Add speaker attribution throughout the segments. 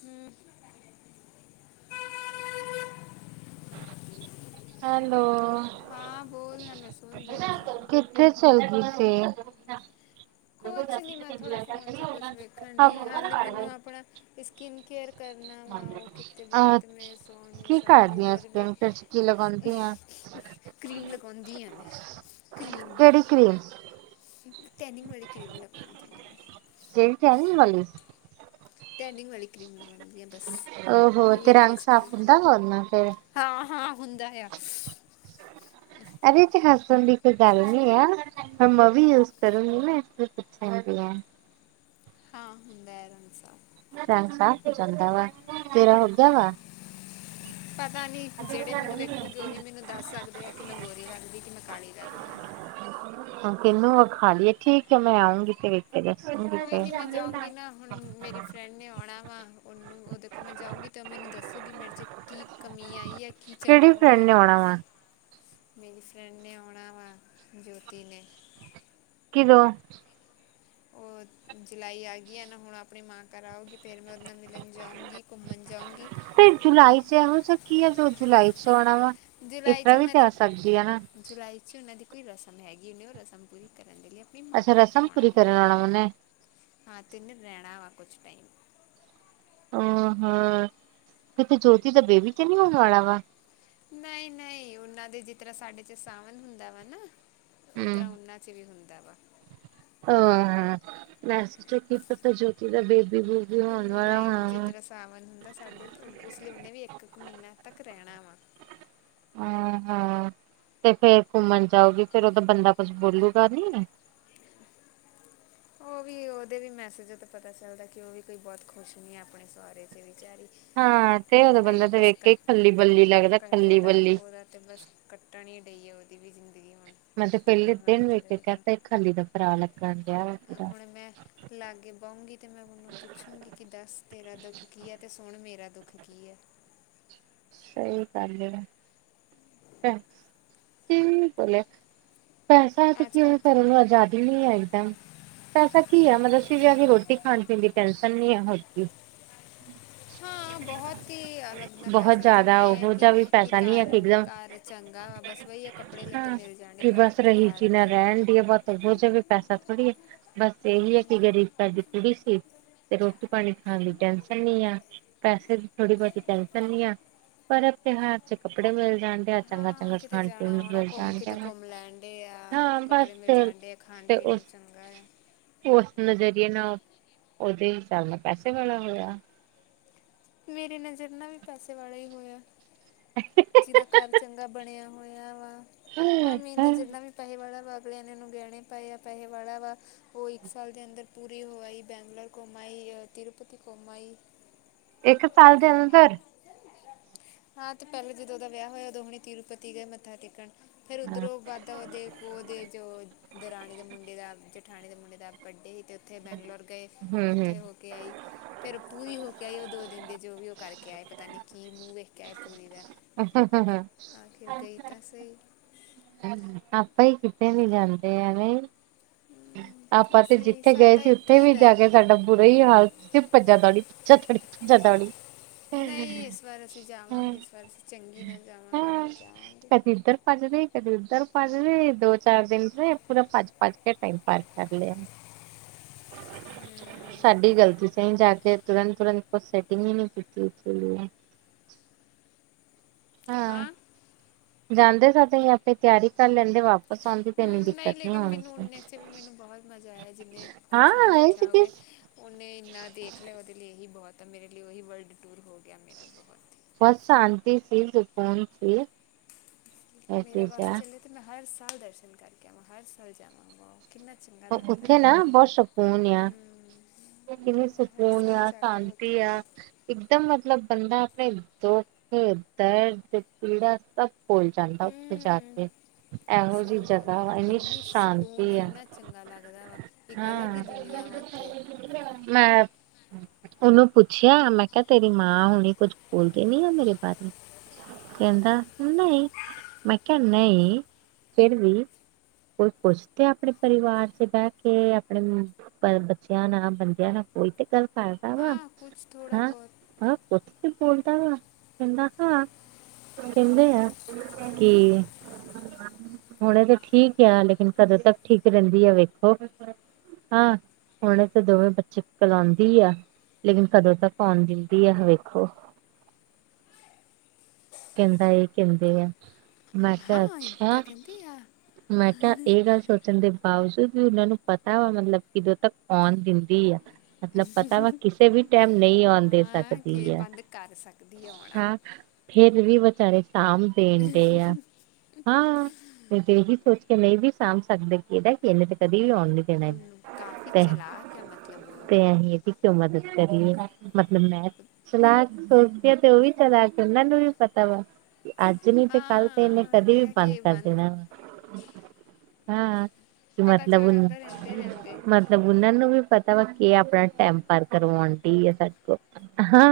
Speaker 1: ਹੂ
Speaker 2: hello.
Speaker 1: ਹਾਂ ਬੋਲ ਨਾ ਮੈਂ ਸੁਣ ਰਹੀ ਆ।
Speaker 2: ਕਿੱਥੇ ਚਲ ਗਈ ਸੀ?
Speaker 1: ਕੁਛ ਨੀ ਮੈਂ ਥੋੜਾ ਫੋਨ ਚ ਕੁਛ ਵੇਖਣ ਡਹੀ, ਹਾਲੇ ਮੈਨੂੰ ਆਪਣਾ ਸਕਿਨ ਕੇਅਰ ਕਰਨਾ ਵਾ ਉਹ ਕੀਤੇ ਬਿਨਾਂ
Speaker 2: ਅ
Speaker 1: ਤਾਂ ਮੈਂ ਸੌਣ ਨਹੀਂ
Speaker 2: ਕੀ
Speaker 1: ਸਕਦੀ
Speaker 2: ਕਰਦੀ ਆ
Speaker 1: ਹੋਰ ਵੀ
Speaker 2: ਸਕਿਨ ਤੇ ਕੀ ਲਗਾਉਂਦੀ ਆ
Speaker 1: ਕਰੀਮ ਲਗਾਉਂਦੀ ਆ ਮੈਂ। ਕਰੀਮ
Speaker 2: ਕਿਹੜੀ ਕ੍ਰੀਮ?
Speaker 1: ਟੈਨਿੰਗ ਵਾਲੀ ਕ੍ਰੀਮ ਲਗਾਉਂਦੀ ਐ।
Speaker 2: ਜਿਹੜੀ ਟੈਨਿੰਗ ਵਾਲੀ।
Speaker 1: ਟੈਂਨਿੰਗ ਵਾਲੀ ਕ੍ਰੀਮ ਲਗਉਂਦੀ ਆ ਬਸ,
Speaker 2: ਓਹੋ
Speaker 1: ਇਹੀ
Speaker 2: ਤੇ
Speaker 1: ਹੈ ਮੇਰੇ
Speaker 2: ਰੰਗ
Speaker 1: ਸਕਿੰਨ
Speaker 2: ਸਾਫ਼ ਹੁੰਦਾ ਵਾ ਉਹਦੇ ਨਾਲ ਫਿਰ
Speaker 1: ਹਾਂ ਹਾਂ ਹੁੰਦਾ ਐ।
Speaker 2: ਅਰੇ ਇਹਦੇ ਚ ਹੱਸਣ ਦੀ ਕੋਈ ਗੱਲ ਨੀ ਆ। ਫਿਰ ਮੈਂ ਵੀ ਯੂਜ ਕਰੂੰਗੀ ਨਾ ਇਸ ਕਰਕੇ ਪੁੱਛਣ ਡਹੀ ਆ।
Speaker 1: ਹਾਂ ਹੁੰਦਾ ਐ ਰੰਗ ਸਾਫ਼।
Speaker 2: ਰੰਗ ਸਾਫ਼ ਹੋ ਜਾਂਦਾ ਵਾ ਤੇਰਾ ਹੋ ਗਿਆ ਵਾ।
Speaker 1: ਪਤਾ ਨੀ ਜਿਹੜੇ ਮੈਨੂੰ ਵੇਖੋਗੇ ਉਹੀ ਮੈਨੂੰ ਦੱਸ ਸਕ ਵੇਖ ਕੇ ਮੈਂ ਗੋਰੀ ਲਗਦੀ ਕਿ ਮੈਂ ਕਾਲੀ ਲੱਗਦੀ।
Speaker 2: ਹੁਣ ਕਿਹਨੂੰ ਵਖਾਲੀਏ ਠੀਕ ਏ ਮੈਂ ਆਊਂਗੀ ਤੇਰੇ
Speaker 1: ਕੋਈ
Speaker 2: [unintelligible]
Speaker 1: ਉਹਨੇ ਆਉਣਾ ਵਾ ਉਹਨੂੰ ਉਹਦੇ ਕੋਲ ਮੈਂ ਜਾਊਗੀ ਤੇ ਉਹ ਮੈਨੂੰ ਦੱਸੂਗੀ ਮੇਰੇ ਚ ਕੀ ਕਮੀ ਆਈ ਏ।
Speaker 2: ਕਿਹੜੀ ਫਰੈਂਡ ਨੇ ਆਉਣਾ ਵਾ?
Speaker 1: ਮੇਰੀ ਫਰੈਂਡ ਨੇ ਆਉਣਾ ਵਾ ਜੋਤੀ ਨੇ।
Speaker 2: ਕਿਦੋਂ?
Speaker 1: ਓ ਜੁਲਾਈ ਆ ਗਈ ਏ ਨਾ ਹੁਣ ਆਪਣੀ ਮਾਂ ਘਰ ਆਉਗੀ ਫਿਰ ਮੈਂ ਉਹਦੇ ਨਾਲ ਮਿਲਣ ਜਾਊਂਗੀ, ਘੁੰਮਣ ਜਾਊਂਗੀ।
Speaker 2: ਤੇ ਜੁਲਾਈ ਚ ਇਹੋ ਜਿਹਾ ਕੀ ਐ ਜੋ ਜੁਲਾਈ ਚ ਆਉਣਾ ਵਾ,
Speaker 1: ਜੁਲਾਈ 'ਚ
Speaker 2: ਏਦਾਂ ਵੀ
Speaker 1: ਉਹਨਾਂ
Speaker 2: ਤੇ
Speaker 1: ਦੀ
Speaker 2: ਆ ਸਕਦੀ ਏ ਨਾ।
Speaker 1: ਜੁਲਾਈ 'ਚ ਉਹਨਾਂ ਦੀ ਕੋਈ ਰਸਮ ਹੈਗੀ ਉਹਨੇ ਉਹ ਰਸਮ ਪੂਰੀ ਕਰਨ ਦੇ ਲਈ ਆਪਣੀ ਮਾਂ
Speaker 2: ਅੱਛਾ
Speaker 1: ਘਰ
Speaker 2: ਰਸਮ
Speaker 1: ਆਉਣਾ
Speaker 2: ਪੂਰੀ
Speaker 1: ਆ
Speaker 2: ਕਰਨ ਆਉਣਾ ਉਹਨੇ।
Speaker 1: ਹਾਂ ਤੇ ਉਹਨੇ ਰਹਿਣਾ ਵਾ ਕੁਛ ਟਾਈਮ।
Speaker 2: ਅ ਹਾਂ ਕਿਤੇ ਜੋਤੀ ਦਾ ਬੇਬੀ ਤੇ ਨੀ ਹੋਣ ਵਾਲਾ ਵਾ।
Speaker 1: ਨਹੀਂ ਨਹੀਂ ਉਹਨਾਂ ਦੇ ਜਿਸ ਤਰ੍ਹਾਂ ਸਾਡੇ ਚ ਸਾਵਨ ਹੁੰਦਾ ਵਾ ਨਾ। ਉਤਰਾ ਉਹਨਾਂ 'ਚ ਵੀ ਹੁੰਦਾ ਵਾ।
Speaker 2: ਆਹ ਮੈ ਸੋਚਿਆ ਕਿ ਗਿਫਟ ਜੋਤੀ ਦਾ ਬੇਬੀ ਦੀਏ
Speaker 1: ਨਈ ਜਿਸ ਤਰ੍ਹਾਂ ਸਾਵਣ ਹੁੰਦਾ ਸਾਡੇ ਉਸ ਲਈ ਉਹਨੇ ਵੀ ਇੱਕ-ਇੱਕ ਮਹੀਨਾ ਤੱਕ ਰਹਿਣਾ ਵਾ।
Speaker 2: ਹਾਂ-ਹਾਂ ਤੇ ਫਿਰ ਘੁੰਮਣ ਜਾਊਗੀ ਫਿਰ ਉਹਦਾ ਬੰਦਾ ਕੁੱਛ ਬੋਲੂਗਾ ਨੀ।
Speaker 1: ਉਹ ਵੀ ਉਹਦੇ ਵੀ ਮੈਸੇਜ ਤੋ ਪਤਾ ਚੱਲਦਾ ਕਿ ਉਹ ਵੀ ਕੋਈ ਬਹੁਤ ਖੁਸ਼ ਨੀ ਐ ਆਪਣੇ ਸਹੁਰੇ 'ਚ ਵਿਚਾਰੀ।
Speaker 2: ਹਾਂ ਤੇ ਉਦੋਂ
Speaker 1: ਉਹਦਾ ਵੀ
Speaker 2: ਬੰਦਾ ਤੇ
Speaker 1: ਬਸ
Speaker 2: ਵੇਖ
Speaker 1: ਕੱਟ
Speaker 2: ਕੇ ਖੱਲੀ ਬੱਲੀ ਲੱਗਦਾ ਖੱਲੀ ਬੱਲੀ।
Speaker 1: ਅਤੇ ਬਸ ਕੱਟਣ ਈ ਡਈ ਏ ਉਹਦੀ ਵੀ ਜ਼ਿੰਦਗੀ ਹੁਣ।
Speaker 2: ਮੈਂ ਤੇ
Speaker 1: ਪਤਾ ਨਹੀਂ
Speaker 2: ਪਹਿਲੇ
Speaker 1: ਹੁਣ
Speaker 2: ਦਿਨ
Speaker 1: ਅੱਗੇ
Speaker 2: ਵੇਖ
Speaker 1: ਦਾ
Speaker 2: ਕਹਿ
Speaker 1: ਦੇਖਾਂ
Speaker 2: ਤਾ ਏ ਖੱਲੀ ਦਾ ਭਰਾ ਲੱਗਣ ਡਿਆ। ਪੂਰਾ
Speaker 1: ਹੁਣ ਮੈਂ ਲਾਗੇ ਬਉਗੀ ਤੇ ਮੈਂ ਉਹਨੂੰ ਪੁੱਛੂਗੀ ਕਿ ਦੱਸ ਤੇਰਾ ਦੁੱਖ ਕੀ ਐ‌ ਤੇ ਸੁਣ ਮੇਰਾ ਦੁੱਖ ਕੀ ਐ।
Speaker 2: ਸਈ ਗੱਲ ਏ ਨਾ। ਕੀ ਬੋਲਿਆ, ਪੈਸਾ ਤੇ ਕਿਉ ਕਰਨ ਆ ਜ਼ਿਆ [unintelligible] ਪੈਸਾ ਕੀ ਆ ਮਤਲਬ ਸੀ ਵੀ ਆ ਕੇ ਰੋਟੀ ਖਾਣ-ਪੀਣ ਦੀ ਟੈਨਸ਼ਨ ਨੀ ਆ ਹੋਰ ਕੀ।
Speaker 1: ਹਾਂ ਬਹੁਤ ਈ ਅਲੱਗ ਨਾ ਪੈਸਾ ਤੇ ਨੀ ਆ ਏ ਕਿ ਕਰ-ਕਰ। ਚੰਗਾ ਵਾ ਬਸ ਵਹੀ ਆ ਕੱਪੜੇ ਲੱਤੇ ਮਿਲ ਜਾਣੇ ਪਰਤ ਤਿਉਹਾਰ ਤੇ।
Speaker 2: ਪੈਸਾ ਥੋੜੀ ਐ, ਬਸ ਇਹੀ ਹੈ ਕਿ ਗਰੀਬ ਘਰਦੀ ਕੁੜੀ ਸੀ। ਤੇ ਰੋਟੀ ਪਾਣੀ ਬਣਾ ਦੀ ਟੈਸ਼ਨ ਨਈ ਆ, ਪੈਸੇ ਦੀ ਥੋੜੀ ਬਹੁਤੀ ਟੈਸ਼ਨ ਨਈ ਆ। ਪਰਤ ਤਿਉਹਾਰ ਚ ਕੱਪੜੇ ਮਿਲ ਜਾਂਦੇ ਆ।
Speaker 1: ਹਾਂ ਕਿਤੇ ਜਾਣਾ ਆਣਾ ਘੁੰਮ ਕਿਤੇ
Speaker 2: ਵਾ
Speaker 1: ਘੁੰਮ ਲੈਣ ਡਏ ਆ,
Speaker 2: ਹਾਂ ਬਸ
Speaker 1: ਕੱਪੜੇ ਮਿਲ ਜਾਣ ਡਏ ਆ। ਖਾਣ
Speaker 2: ਤੇ
Speaker 1: ਪੀਣ
Speaker 2: ਉਸ
Speaker 1: ਨੂੰ ਚੰਗਾ ਐ।
Speaker 2: ਉਸ ਨਜ਼ਰੀਏ ਨਾਅ, ਉਹਦੇ ਹਿਸਾਬ ਨਾਲ ਪੈਸੇ ਵਾਲਾ ਹੋਇਆ।
Speaker 1: ਮੇਰੀ ਨਜ਼ਰ ਨਾਅ ਵੀ ਪੈਸੇ ਵਾਲਾ ਹੀ ਹੋਇਆ। ਜਿਹਦਾ ਘਰ ਚੰਗਾ ਬਣਿਆ ਹੋਇਆ ਵਾ, ਹਾਂ ਮੇਰ ਨਜਰ ਨਾਲ ਵੀ ਪੈਹੇ ਵਾਲਾ ਵਾ ਅਗਲਿਆ ਨੇ ਉਹਨੂੰ ਗਹਿਣੇ ਪਾਏ ਆ ਪੈਸੇ ਵਾਲਾ ਵਾ। ਉਈ ਇੱਕ ਸਾਲ ਦੇ ਅੰਦਰ ਪੂਰੀ ਹੋ ਆਈ ਬੈਂਗਲੋਰ ਘੁੰਮ ਆਈ ਅ ਤਰੂਪਤੀ ਘੁੰਮ ਆਈ।
Speaker 2: ਇੱਕ ਸਾਲ ਦੇ ਅੰਦਰ।
Speaker 1: ਹਾਂ ਤੇ ਪਹਿਲੇ ਜਦੋਂ ਉਹ ਦਾ ਵਿਆਹ ਹੋਇਆ ਉਦੋਂ ਹੁਣੀ ਤੀਰੂਪਤੀ ਗਏ ਮੱਥਾ ਟੇਕਣ। ਫਿਰ ਉੱਧਰੋਂ ਵਾਧਾ ਵਧ ਕੋ ਦੇ ਜੋ ਦਰਾਣੀ ਦੇ ਮੁੰਡੇ ਦਾ ਜਠਾਣੀ ਦੇ ਮੁੰਡੇ ਦਾ ਬਡੇ ਤੇ ਉੱਥੇ ਬੈਂਗਲੋਰ ਗਏ
Speaker 2: ਹੂੰ ਹੂੰ
Speaker 1: ਉੱਥੇ ਉਹ ਕੇ ਆਈ ਫਿਰ ਪੂਰੀ ਹੋ ਕੇ ਆਈ ਉਹ ਦੋ ਦਿੰਦੇ ਜੋ ਵੀ ਉਹ ਕਰਕੇ ਆਏ ਪਤਾ ਨੀ ਕੀ ਮੂੰਹ ਵੇਖਕੇ ਆਏ ਪੂਰੀ ਦਾ। ਆਖਿਰ ਗਈ ਤਾਂ ਸਈ।
Speaker 2: ਆਪਾ ਈ ਕਿਤੇ ਨੀ ਜਾਂਦੇ ਐਵੇਂ। ਆਪਾਂ ਤੇ
Speaker 1: ਅਸੀਂ
Speaker 2: ਜਿੱਥੇ ਗਏ
Speaker 1: ਸਾਡਾ
Speaker 2: ਸੀ ਉੱਥੇ
Speaker 1: ਇੱਥੇ ਹੀ
Speaker 2: ਵੀ
Speaker 1: ਦਰ
Speaker 2: ਜਾ ਕੇ ਸਾਡਾ ਬੁਰਾ ਈ ਹਾਲ ਭੱਜਾ ਦੋੜੀ [unintelligible]
Speaker 1: ਨਈ ਇਸ ਵਾਰ ਅਸੀਂ ਜਾਵਾਂਗੇ ਇਸ ਵਾਰ ਅਸੀਂ ਚੰਗੀ ਨਾਲ ਜਾਵਾਂਗੇ ਹੋਕੇ ਆਵਾਂਗੇ।
Speaker 2: ਕਦੀ ਇੱਧਰ ਭੱਜਦੇ ਕਦੇ ਉੱਧਰ ਭੱਜਦੇ ਦੋ-ਚਾਰ ਦਿਨ 'ਚ ਪੂਰਾ ਭੱਜ-ਭੱਜ। ਦਾ ਟਾਈਮ ਪਾਸ ਕਰ ਲਿਆ। ਸਾਡੀ ਗਲਤੀ ਸੀ ਜਾ ਕੇ ਤੁਰੰਤ-ਤੁਰੰਤ ਕੁਛ ਸੈਟਿੰਗ ਈ ਨੀ ਕੀਤੀ ਸਈ ਏ। ਹਾਂ ਜਾਂਦੇ ਸਾ ਤਈ ਆਪੇ ਤਿਆਰੀ ਕਰ ਲੈਂਦੇ ਵਾਪ
Speaker 1: ਹੂੰ ਲਏ ਲੇਕਿਨ ਮੈਨੂੰ ਉਨੇ 'ਚ ਵੀ ਮੈਨੂੰ ਬਹੁਤ ਮਜ਼ਾ ਆਇਆ ਜਿਨੇ ਕੁਛ ਵੀ ਦੇਖਿਆ ਹੋਵੇ। ਉਹਨੇ ਇੰਨਾ ਦੇਖ ਲਿਆ ਉਹਦੇ ਲਈ ਇਹੀ ਬਹੁਤ ਆ ਮੇਰੇ ਲਈ ਉਹੀ ਵਰਲਡ ਟੂਰ ਹੋ ਹੋ ਗਿਆ ਮੇਰਾ ਤਾਂ
Speaker 2: ਬਸ ਸ਼ਾਂਤੀ ਸੀ, ਸਕੂਨ ਸੀ।
Speaker 1: ਮੇਰਾ ਬਸ ਚੱਲੇ ਤੇ ਮੈਂ ਹਰ ਸਾਲ ਦਰਸ਼ਨ ਕਰਕੇ ਆਵਾਂ, ਹਰ ਸਾਲ ਜਾਵਾਂ। ਕਿੰਨਾ ਚੰਗਾ ਲੱਗਦਾ
Speaker 2: ਉੱਥੇ
Speaker 1: ਆ,
Speaker 2: ਨਾ
Speaker 1: ‌‌ ਹੂੰ।
Speaker 2: ਕਿਵੇਂ ਸਕੂਨ ਆ, ਸ਼ਾਂਤੀ
Speaker 1: ਆਵਾਂ
Speaker 2: ਆ। ਇਕਦਮ ਮਤਲਬ ਬੰਦਾ ਆਪਣੇ ਦੁੱਖ, ਦਰਦ, ਪੀੜਾ ਸਭ ਭੁਲ ਜਾਂਦਾ ਉੱਥੇ ਜਾ
Speaker 1: ਹਮ
Speaker 2: ਕੇ ਇਹੋ ਜਿਹੀ
Speaker 1: ਸਹੀ ਗੱਲ ਆ
Speaker 2: ਜਗ੍ਹਾ ਇੰਨੀ
Speaker 1: ਸਕੂਨ
Speaker 2: ਸ਼ਾਂਤੀ ਆ।
Speaker 1: ਇੰਨਾ ਚੰਗਾ ਲੱਗਦਾ ਵਾ ਇੱਕ ਅਲੱਗ ਹੀ ਦੁਨੀਆ ਵਾ ਉੱਥੇ
Speaker 2: ਮੈਪ ਉਹਨੂੰ ਪੁੱਛਿਆ ਮੈਂ ਕਿਹਾ ਤੇਰੀ ਮਾਂ ਹੁਣੇ ਕੁੱਝ ਬੋਲਦੇ ਨੀ ਆ ਮੇਰੇ ਬਾਰੇ ਕਹਿੰਦਾ ਨਹੀਂ ਮੈਂ ਕਿਹਾ ਨਹੀਂ ਫੇਰ ਵੀ ਕੋਈ ਪੁੱਛ ਤੇ ਆਪਣੇ ਪਰਿਵਾਰ ਬਹਿ ਕੇ ਆਪਣੇ ਬੱਚਿਆਂ ਨਾਲ ਬੰਦਿਆਂ ਨਾਲ ਕੋਈ ਤੇ ਉਹ ਕਰਦਾਂ ਵਾ
Speaker 1: ਹਾਂ ਕੁਝ ਥੋੜਾ
Speaker 2: ਹਾਂ
Speaker 1: ਬਹੁਤ
Speaker 2: -ਹਾਂ ਕੁਛ ਵੀ ਬੋਲਦਾ ਵਾ ਮੈਖਾ ਕਹਿੰਦੇ ਆ ਕੀ ਹੁਣੇ ਤਾਂ ਠੀਕ ਆ ਲੇਕਿਨ ਕਦੋਂ ਤੱਕ ਠੀਕ ਰਹਿੰਦੀ ਆ ਵੇਖੋ। ਹਾਂ, ਹੁਣੇ ਤੇ ਦੋਵੇਂ ਬੱਚੇ ਕੋਲ ਆਉਂਦੀ ਆ। ਲੇਕਿਨ ਕਦੋਂ ਤੱਕ ਆਉਣ ਦਿੰਦੀ ਆ ਵੇਖੋ। ਕਹਿੰਦਾ ਏ ਕਹਿੰਦੇ ਆ। ਮੈਂ ਕਿਹਾ
Speaker 1: ਹਾਂ
Speaker 2: ਅੱਛਾ
Speaker 1: ਇਦਾਂ ਕਹਿੰਦੀ ਆ
Speaker 2: ਮੈਂ ਕਿਹਾ ਇਹ ਗੱਲ ਸ ਖਣ ਦੇ ਬਾਵਜੂਦ ਵੀ ਉਹਨਾਂ ਨੂੰ ਪਤਾ ਵਾ ਮਤਲਬ ਕਿਦੋਂ ਤੱਕ ਆਉਣ ਦਿੰਦੀ ਆ। ਮਤਲਬ ਪਤਾ ਵਾ ਕਿਸੇ ਵੀ ਟਾਈਮ ਨਹੀਂ ਆਉਣ ਦੇ
Speaker 1: ਹਾਂ ਕਿ
Speaker 2: ਸਕਦੀ ਹੈ
Speaker 1: ਬੰਦ ਕਰ ਸਕਦੀ ਹੈ ਆਉਣਾ
Speaker 2: ਹਾਂ। ਫਿਰ ਵੀ ਵਿਚਾਰੇ ਸਾਂਭ ਦੇਣ ਡੇ ਆ ਹਾਂ। ਮੈ ਤੇ ਉਹੀ ਸੋਚ ਕੇ ਨਈ ਵੀ ਸਾਂਭ ਸਕਦੇ ਇਹਦਾ ਕਿ ਇਹਨੇ ਤੇ ਕਦੇ ਵੀ ਆਉਣ ਨ ਤੇ
Speaker 1: ਉਹਨੂੰ ਕਾਫੀ
Speaker 2: ਹੀ
Speaker 1: ਚਲਾਕ ਹੈ ਮਤਲਬ ਉਹ
Speaker 2: ਤੇ ਆਹੀ ਇਹਦੀ ਕਿ ਮਦਦ ਕਰੀਏ ਮਤਲਬ ਮੈਂ ਸਲਾਹ ਸੋਚਦੀ ਆ ਤੇ ਉਹ ਵੀ ਚਲਾਕ ਹਨ ਨਾ ਨੂੰ ਵੀ ਪਤਾ ਵਾ ਅੱਜ ਨੀ ਤੇ ਕੱਲ ਤੇ ਇਹਨੇ
Speaker 1: ਹਾਂ ਇਹ
Speaker 2: ਕਦੇ
Speaker 1: ਤੇ
Speaker 2: ਵੀ
Speaker 1: ਹੈ
Speaker 2: ਬੰਦ
Speaker 1: ਕਿ
Speaker 2: ਕਰ ਦੇਣਾ ਵਾ। ਹਾਂ ਕੀ
Speaker 1: ਪਤਾ ਚੱਲ
Speaker 2: ਮਤਲਬ- ਮਤ
Speaker 1: ਜਾਂਦਾ ਰਹਿੰਦੇ ਰਹਿੰਦੇ
Speaker 2: ਮਤਲ ਉਹਨਾਂ ਨੂੰ ਵੀ ਪਤਾ ਵਾ ਕਿ ਆਪਣਾ ਟਾਈਮ ਪਾਰ ਕਰਵਾਉਣ ਡੀ ਆ‌ ਸਾ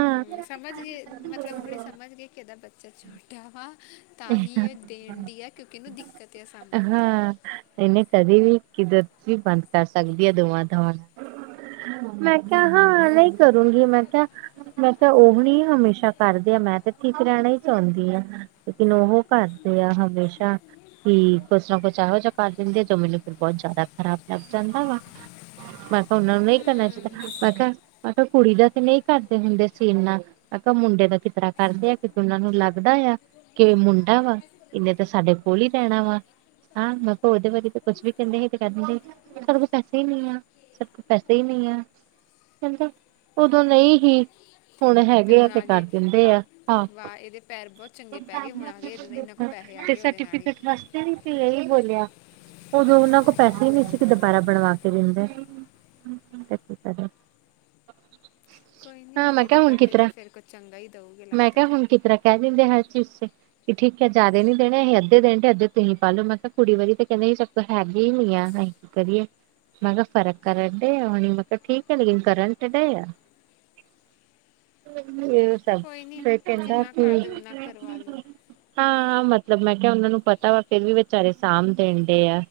Speaker 1: ਹੂੰ ਸਮਝ ਗੇ ਮਤਲਬ ਹੁਣੀ ਸਮਝ ਗੇ ਕਿ ਇਹਦਾ ਬੱਚਾ ਛੋਟਾ ਵਾ। ਤਾਂ ਹੀ ਇਹ ਦੇਣ ਦੀ ਆ ਕਿਉਂਕਿ ਇਹਨੂੰ ਦਿੱਕਤ ਆ ਸਾਂਭਣ ਦੀ।
Speaker 2: ਇਨੇ ਕਦੇ ਵੀ ਕਿੱਧਤੀ ਬੰਦ ਕਰ ਸਕਦੀ ਹੈ ਦੋਵਾਂ -ਦੋਵਾਂ ਦੀ। ਮੈਂ ਕਿਹਾ ਹਾਂ ਨਹੀਂ ਹੀ ਕਰੂੰਗੀ ਮੈਂ ਕਿਹਾ ਮੈਂ ਕਿਹਾ ਉਹ ਨੀ। ਹਮੇਸ਼ਾ ਕਰਦੇ ਆ ਮੈਂ ਤੇ ਠੀਕ ਰਹਿਣਾ ਹੀ ਚਾਹੁੰਦੀ ਹਾਂ ਲੇਕਿਨ ਉਹ ਕਰਦੇ ਆ ਹਮੇਸ਼ਾ ਕਿ ਕੁਛ ਨਾ ਕੁਛ ਇਹਹੋ ਜਿਹਾ ਕਰ ਦਿੰਦੇ ਆ ਜੋ ਮੈਨੂੰ ਫਿਰ ਬਹੁਤ ਜ਼ਿਆਦਾ ਖਰਾਬ ਲੱਗ ਜਾਂਦਾ ਵਾ। ਮੈਂ ਕਿਹਾ ਉਹਨਾਂ ਨੂੰ ਨਹੀਂ ਕਰਨਾ ਚਾਹੀਦਾ
Speaker 1: ਹਮ
Speaker 2: ਮੈਂ ਕਿਹਾ ਮੈਂ ਕਿਹਾ ਕੁੜੀ ਦਾ ਤੇ ਨਹੀਂ ਕਰਦੇ ਹੁੰਦੇ ਸੀ ਇਨਾ ਮੈਂ ਕਿਹਾ ਮੁੰਡੇ ਦਾ ਕਿਤਨਾ ਕਰਦੇ ਆ ਕਿਉਂਕਿ ਉਹਨਾ ਨੂੰ ਲੱਗਦਾ ਆ। ਕਿਵੇਂ ਮੁੰਡਾ ਵਾ ਇਹਨੇ ਤਾਂ ਸਾਡੇ ਕੋਲ ਹੀ ਰਹਿਣਾ ਵਾ। ਹਾਂ ਮੈਂ ਕਿਹਾ ਉਹਦੇ ਬਾਰੇ ਤਾਂ ਕੁੱਛ ਵੀ ਕਹਿੰਦੇ ਸੀ ਕਹਿ ਦਿੰਦੀ ਸਾਡੇ ਕੋਲ ਪੈਸੇ ਹੀ ਨਹੀਂ ਆ ਸਾਡੇ ਕੋਲ ਪੈਸੇ ਹੀ ਨਹੀਂ ਆ। ਕਹਿੰਦਾ ਉਦੋਂ ਨਹੀਂ ਹੀ ਹੁਣ ਹੈਗੇ ਆ
Speaker 1: ਹੁਣ
Speaker 2: ਤੇ
Speaker 1: ਗਏ
Speaker 2: ਕਰ ਦਿੰਦੇ
Speaker 1: ਵਾਹ
Speaker 2: ਆ ਹਾ।
Speaker 1: ਵਾਹ ਇਹਦੇ ਪੈਰ ਬਹੁਤ ਚੰਗ
Speaker 2: ਤੇ
Speaker 1: ਉਹਦੇ ਨਾਲ ਹੀ
Speaker 2: ਸਰਟੀਫਿਕੇਟ ਵੇ ਇਹੀ ਬੋਲਿਆ ਉਦੋਂ ਉਹਨਾਂ ਕੋਲ ਪੈਸੇ ਹੀ ਨਹੀਂ ਸੀ ਕਿ ਦੁਬਾਰਾ ਬਣਵਾ ਕੇ ਦਿੰਦੇ। [unintelligible]
Speaker 1: ਕੋਈ ਨਹੀਂ
Speaker 2: ਹਾਂ ਮੈਂ
Speaker 1: ਇਹਦੇ
Speaker 2: ਕਿਹਾ ਹੁਣ
Speaker 1: ਬਡੇ ਤੇ
Speaker 2: ਕਿਤਰਾ
Speaker 1: ਫੇਰ ਕੁਝ ਚੰਗਾ ਹੀ ਦਊਗੇ।
Speaker 2: ਮੈਂ
Speaker 1: ਲੱਗਦਾ
Speaker 2: ਕਿਹਾ ਹੁਣ ਕਿਤਰ੍ਹਾਂ ਕਹ ਦਿੰਦੇ ਹਰ ਚੀਜ਼ ਚ। ਕਿ ਠੀਕ ਹੈ ਜਿਆਦੇ ਨੀ ਦੇਣੇ ਅਸੀਂ ਅੱਧੇ ਦੇਨੇਂ ਹ ਤੇ ਅੱਧੇ ਤੁਸੀਂ ਪਾਲਓ ਮੈਂ ਕਿਹਾ ਕੁੜੀ ਵਾਰੀ ਤੇ ਕਹਿੰਦੇ ਹੀ ਸਾਡੇ ਕੋਲ ਹੈਗੇ ਹੀ ਨੀ ਅਈ। ਕਰੀਏ। ਮੈਂ ਕਿਹਾ ਫਰਕ ਕਰਨ ਡਏ ਆ ਮੈਂ ਕਿਹਾ ਠੀਕ ਹੈ ਲੇਕਿਨ ਕਰੰਟ ਤੇ ਡਏ ਆ [unintelligible]
Speaker 1: ਕੋਈ
Speaker 2: ਫਿਰ
Speaker 1: ਨਹੀਂ
Speaker 2: ਕਹਿੰਦਾ
Speaker 1: ਜਿੰਨਾ ਕਰ
Speaker 2: ਕਿ
Speaker 1: ਦਿਓ ਉਨ੍ਹਾਂ ਕਰਵਾ ਲਓ।
Speaker 2: ਹਾਂ ਮਤਲਬ ਮੈਂ ਕਿਹਾ ਉਹਨਾਂ ਨੂੰ ਪਤਾ ਵਾ, ਫੇਰ ਵੀ ਵਿਚਾਰੇ ਸਾਂਭ ਦੇਣ ਡਏ ਆ।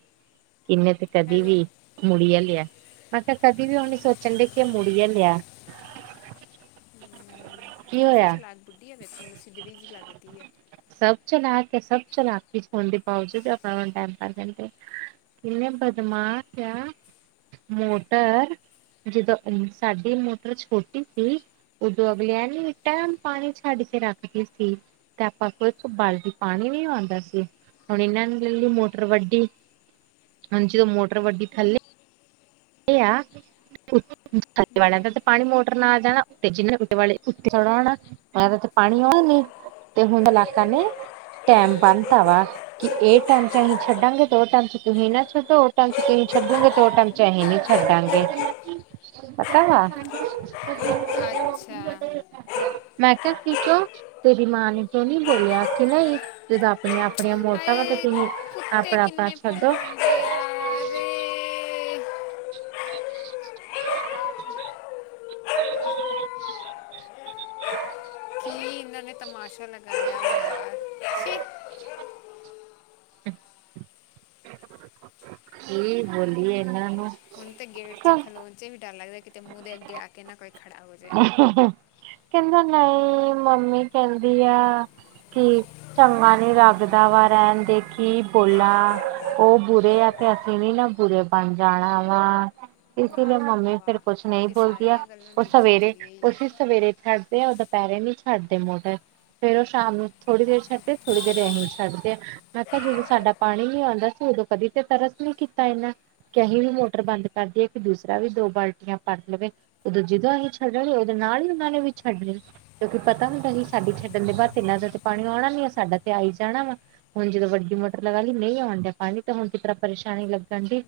Speaker 2: ਇੰਨੇ ਤੇ ਕਦੀ ਵੀ
Speaker 1: ਹੈਲੋ
Speaker 2: ਮੁੜੀਆਂ ਲੈ ਆ ਮੈਂ ਕਿਹਾ ਕਦੀ ਵੀ ਉਹਣੀ ਸੋਚਣ ਦੇ ਕੀ ਮੁੜੀਆਂ ਲੈ ਆ।
Speaker 1: ਕਾਫੀ ਚਲਾਕ ਬੁੱਢੀ ਆ ਵੇਖਣ ਨੂੰ ਸਿਧੜੀ ਜਿਹੀ ਲੱਗਦੀ ਆ।
Speaker 2: ਸਭ ਚਲਾਕ ਹੈ ਸਭ ਚਲਾਕ [unintelligible] ਹੋਣ ਦੇ ਬਾਵਜੂਦ [unintelligible] ਕਰ ਦੇਂਦੇ। ਇਹਨੇ ਬਦਮਾਸ਼ ਆ ਮੋਟਰ। ਜਦੋਂ ਸਾਡੀ ਮੋਟਰ ਛੋਟੀ ਸੀ ਉਦੋਂ ਅਗਲਿਆ ਨੇਂ ਇਟਾਂ। ਪਾਣੀ ਛੱਡ ਕੇ ਰੱਖਦੀ ਸੀ ਤੇ ਆਪਾਂ ਕੋ ਇੱਕ ਬਾਲਟੀ ਪਾਣੀ ਨਿਓ ਆਉਂਦਾ ਸੀ। ਹੁਣ ਇਨਾਂ ਨੂੰ ਮਿਲਣੀ ਮੋਟਰ ਵੱਡੀ ਹੁਣ ਜੇ ਮੋਟਰ ਵੱਡੀ ਥੱਲੇ। ਇਹ ਆ। ਥਲੇ ਵਾਲਿਆਂ ਦਾ ਤੇ ਪਾਣੀ ਮੋਟਰ ਨਾ ਜਾਣਾ ਉ ਜਿਹਨੇ ਉ ਵਾਲੇ ਉੱਤੇ [unintelligible] ਹੋਣਾ। ਐਂਵੇ ਤੇ ਪਾਣੀ ਆਉਣਾ ਨਹੀਂ ਤੇ ਹੁਣ ਚਲਾਕਾਂ ਨੇ ਟਾਈਮ ਬੰਨਤਾ ਵਾ। ਕਿ ਇਹ ਟਾਈਮ ਚ ਅਸੀਂ ਛੱਡਾਂਗੇ ਤੇ ਉਹ ਟਾਈਮ ਚ ਤੁਸੀਂ ਨਾ ਛੱਡੋ ਉਹ ਟਾਈਮ ਚ ਤੁਸੀਂ ਛੱਡੋਗੇ ਤੇ ਉਹ ਟਾਈਮ ਚ ਅਸੀ ਨਹੀਂ ਛੱਡਾਂਗੇ ਪਤਾ ਵਾ
Speaker 1: ਅੱਛਾ
Speaker 2: ਮੈਂ ਕਿਹਾ ਠੀਕ ਹੋ ਤੇਰੀ ਮਾਂ ਨੇ ਕਿਉਂ ਨੀ ਬੋਲਿਆ ਕਿ ਨਹੀਂ ਜਦੋਂ ਆਪਣੀਆਂ ਆਪਣੀਆਂ ਮੋਟਰਾਂ ਵਾ ਤੇ ਤੁਸੀਂ
Speaker 1: ਕੁੱਟਤੇ
Speaker 2: ਆਪਣਾ ਆਪਣਾ
Speaker 1: ਕਿੰਨੇ
Speaker 2: ਛੱਡੋ
Speaker 1: ਭੌਂਕਣ ਡੇ ਯਾਰ [unintelligible] ਠੀਕ [unintelligible] ਇਹਨਾਂ ਨੇ ਤਮਾਸ਼ਾ ਲਗਾਇਆ ਹੋਇਆ
Speaker 2: ਹ [unintelligible] ਅਮ [unintelligible] ਕੀ ਬੋਲੀਏ ਇਨ੍ਹਾਂਨੂੰ।
Speaker 1: ਹੁਣ ਤੇ ਗੇਟ ਚ ਖਲੋਣ ਚ ਵੀ ਡਰ ਲੱਗਦਾ ਕਿਤੇ ਮੂੰਹ ਦੇ ਅੱਗੇ ਆਕੇ ਨਾ ਕੋਈ ਖੜਾ ਹੋ। ਜਾਏ
Speaker 2: ਕਹਿੰਦਾ ਨਹੀਂ ਮੰਮੀ ਕਹਿੰਦੀ ਆ ਕਿ ਚੰਗਾ ਨੀ ਲੱਗਦਾ ਵਾ ਰਹਿਣ ਦੇ ਕੀ ਬੋਲਾਂ ਉਹ ਬੁਰੇ ਆ ਤੇ ਅਸੀਂ ਨੀ ਨਾ ਬੁਰੇ ਬਣ ਜਾਣਾ ਵਾ ਇਸ ਲਈ
Speaker 1: ਵਾਹ
Speaker 2: ਮੰਮੀ ਫੇਰ ਕੁਛ ਨਹੀਂ
Speaker 1: ਵਾਹ ਇਹ
Speaker 2: ਬੋਲਦੀ ਆ।
Speaker 1: ਸਾਰੀਆਂ ਗੱਲਾਂ
Speaker 2: ਉਹ
Speaker 1: ਦੂਜੇ ਦੇ
Speaker 2: ਸਵੇਰੇ
Speaker 1: ਲਈ ਹੀ
Speaker 2: ਅਸੀਂ
Speaker 1: ਹੈ।
Speaker 2: ਸਵੇਰੇ ਛੱਡਦੇ ਆ ਦੁਪਹਿਰੇ ਨੂੰ ਛੱਡਦੇ ਮੋਟਰ ਫੇਰ ਉਹ ਸ਼ਾਮ ਨੂੰ ਥੋੜ੍ਹੀ ਦੇਰ ਛੱਡਦੇ ਥੋੜ੍ਹੀ ਦੇਰ ਇਹੀ ਛੱਡਦੇ ਆ। ਮੈਂ ਕਿਹਾ ਜਦੋਂ ਸਾਡਾ ਪਾਣੀ ਨੀ ਆਉਂਦਾ ਸੀ ਉਦੋਂ ਕਦੀ ਤੇ ਤਰਸ ਨੀ ਕੀਤਾ ਇਹਨਾ ਕਿ ਅਸੀਂ ਵੀ ਮੋਟਰ ਬੰਦ ਕਰ ਦਈਏ ਕਿ ਦੂਸਰਾ ਵੀ ਦੋ ਬਾਲਟੀਆਂ ਭਰ ਲਵੇ। ਉਦੋਂ ਜਦੋਂ ਇਹ ਛੱਡਣ ਉਹਦੇ ਨਾਲ ਹੀ ਉਹਨਾ ਨੇ ਵੀ ਛੱਡ ਲ ਕਿਉਂਕਿ ਪਤਾ ਹੁੰਦਾ ਸੀ ਸਾਡੀ ਛੱਡਣ ਦੇ ਬਾਅਦ ਤ ਇਹਨਾਂ ਦਾ ਤੇ ਪਾਣੀ ਆਉਣਾ ਨੀ ਆ ਸਾਡਾ ਤੇ ਆਈ ਜਾਣਾ ਵਾ। ਹੁਣ ਜਦੋਂ ਵੱਡੀ ਮੋਟਰ ਲਗਾ ਲਈ ਨਹੀਂ ਆਉਣ ਡਿਆ ਪਾਣੀ ਤਾਂ ਹੁਣ ਕਿਸ ਤਰ੍ਹਾਂ ਪਰੇਸ਼ਾਨੀ ਲੱਗਣ ਦੀ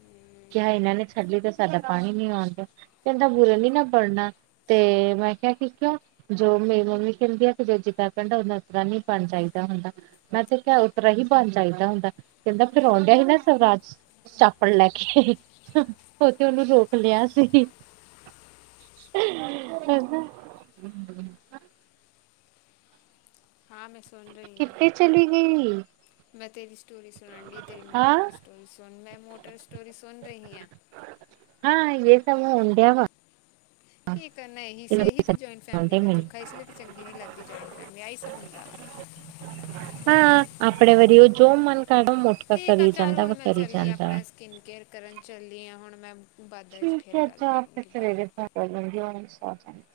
Speaker 2: ਕਿਹਾ ਇਹਨਾਂ ਨੇ ਛੱਡ ਲਈ ਤਾਂ ਸਾਡਾ ਪਾਣੀ ਨੀ ਆਂਦਾ ਕਹਿੰਦਾ ਬੁਰ ਹੀ ਨਾ ਪੜ੍ਹਨਾ ਤੇ ਮੈਂ ਕਿਹਾ ਕਿ ਕਉਂ ਜੋ ਮੇਰੀ ਮੰਮੀ ਕਹਿੰਦੀ ਆ ਕਿ ਜੋ ਜਿੱਦ ਕਹਿੰਦਾ ਉਹ ਓਨੂੰ ਉਸ ਤਰ੍ਹਾਂ ਨ ਪਾਣਾ ਚਾਹੀਦਾ ਹੁੰਦਾ ਮੈਂ ਤੇ ਕ ਉ ਤਰਾ ਹੀ ਬਣ ਜਾਹੀਦਾ ਹੁੰਦਾ ਕਹਿੰਦਾ ਫਿਰ ਆਉਦਿਆਂ ਹੀ ਨਾ ਸਵਰਾਜ ਚਾਪੜ ਲੈ ਕੇ ਉਹ ਤੇ ਉਹਨੂੰ ਰੋਕ ਲਿਆ ਸੀ ਹ [unintelligible]
Speaker 1: ਹਾਂ ਮੈਂ ਸੁੋਣ ਰਹੀ ਹਾਂ
Speaker 2: ਕਿੱਥੇ ਚਲੀ ਗਈ।
Speaker 1: ਮੈਂ ਤੇਰੀ ਸਟੋਰੀ ਸੁਣਨ ਡੇ ਤੇਰੀ
Speaker 2: ਹਾਂ
Speaker 1: ਮੋਟਰ ਸਟੋਰੀ ਸੁਣ ਮੈਂ ਮੋਟਰ ਸਟੋਰੀ ਸੁਣ ਰਹੀ ਹਾਂ।
Speaker 2: ਹਾਂ ਇਹ ਸਭ ਹੋਣ ਡਿਆ ਵਾ,
Speaker 1: ਕੀ ਕਰਨ ਆਹੀ ਤੇ ਜੁਆਇੰਟ ਫੈਮਿਲੀ ਦਾ
Speaker 2: ਮੈਨੂੰ
Speaker 1: ਦੁੱਖ ਹੈ, ਇਸ ਲਈ ਚੰਗੀ ਨੀ ਲੱਗਦੀ ਜੋਇੰਟ ਫੈਮਿਲੀ ਆਹ ਹੀ ਸਭ ਹੁੰਦਾ ਵਾ
Speaker 2: ਹਾਂ ਆਪਣੇ ਵਾਰੀ ਉਹ ਜੋ ਮਨ ਕਰਦਾ ਮੋਟਰ ਦਾ ਕਰੀ ਜਾਂਦਾ ਵ ਕਰੀ ਜਾਂਦਾ ਵਾ
Speaker 1: ਸਕਿੰਨ ਕੇਅਰ ਕਰਨ ਚੱਲਦੀ ਹਾਂ ਹੁਣ ਮੈਂ ਬਾਦ ਵਿੱਚ ਫਿਰ ਗੱਲ ਕਰੂੰਗੀ ਬਾਏ।
Speaker 2: ਸ [unintelligible]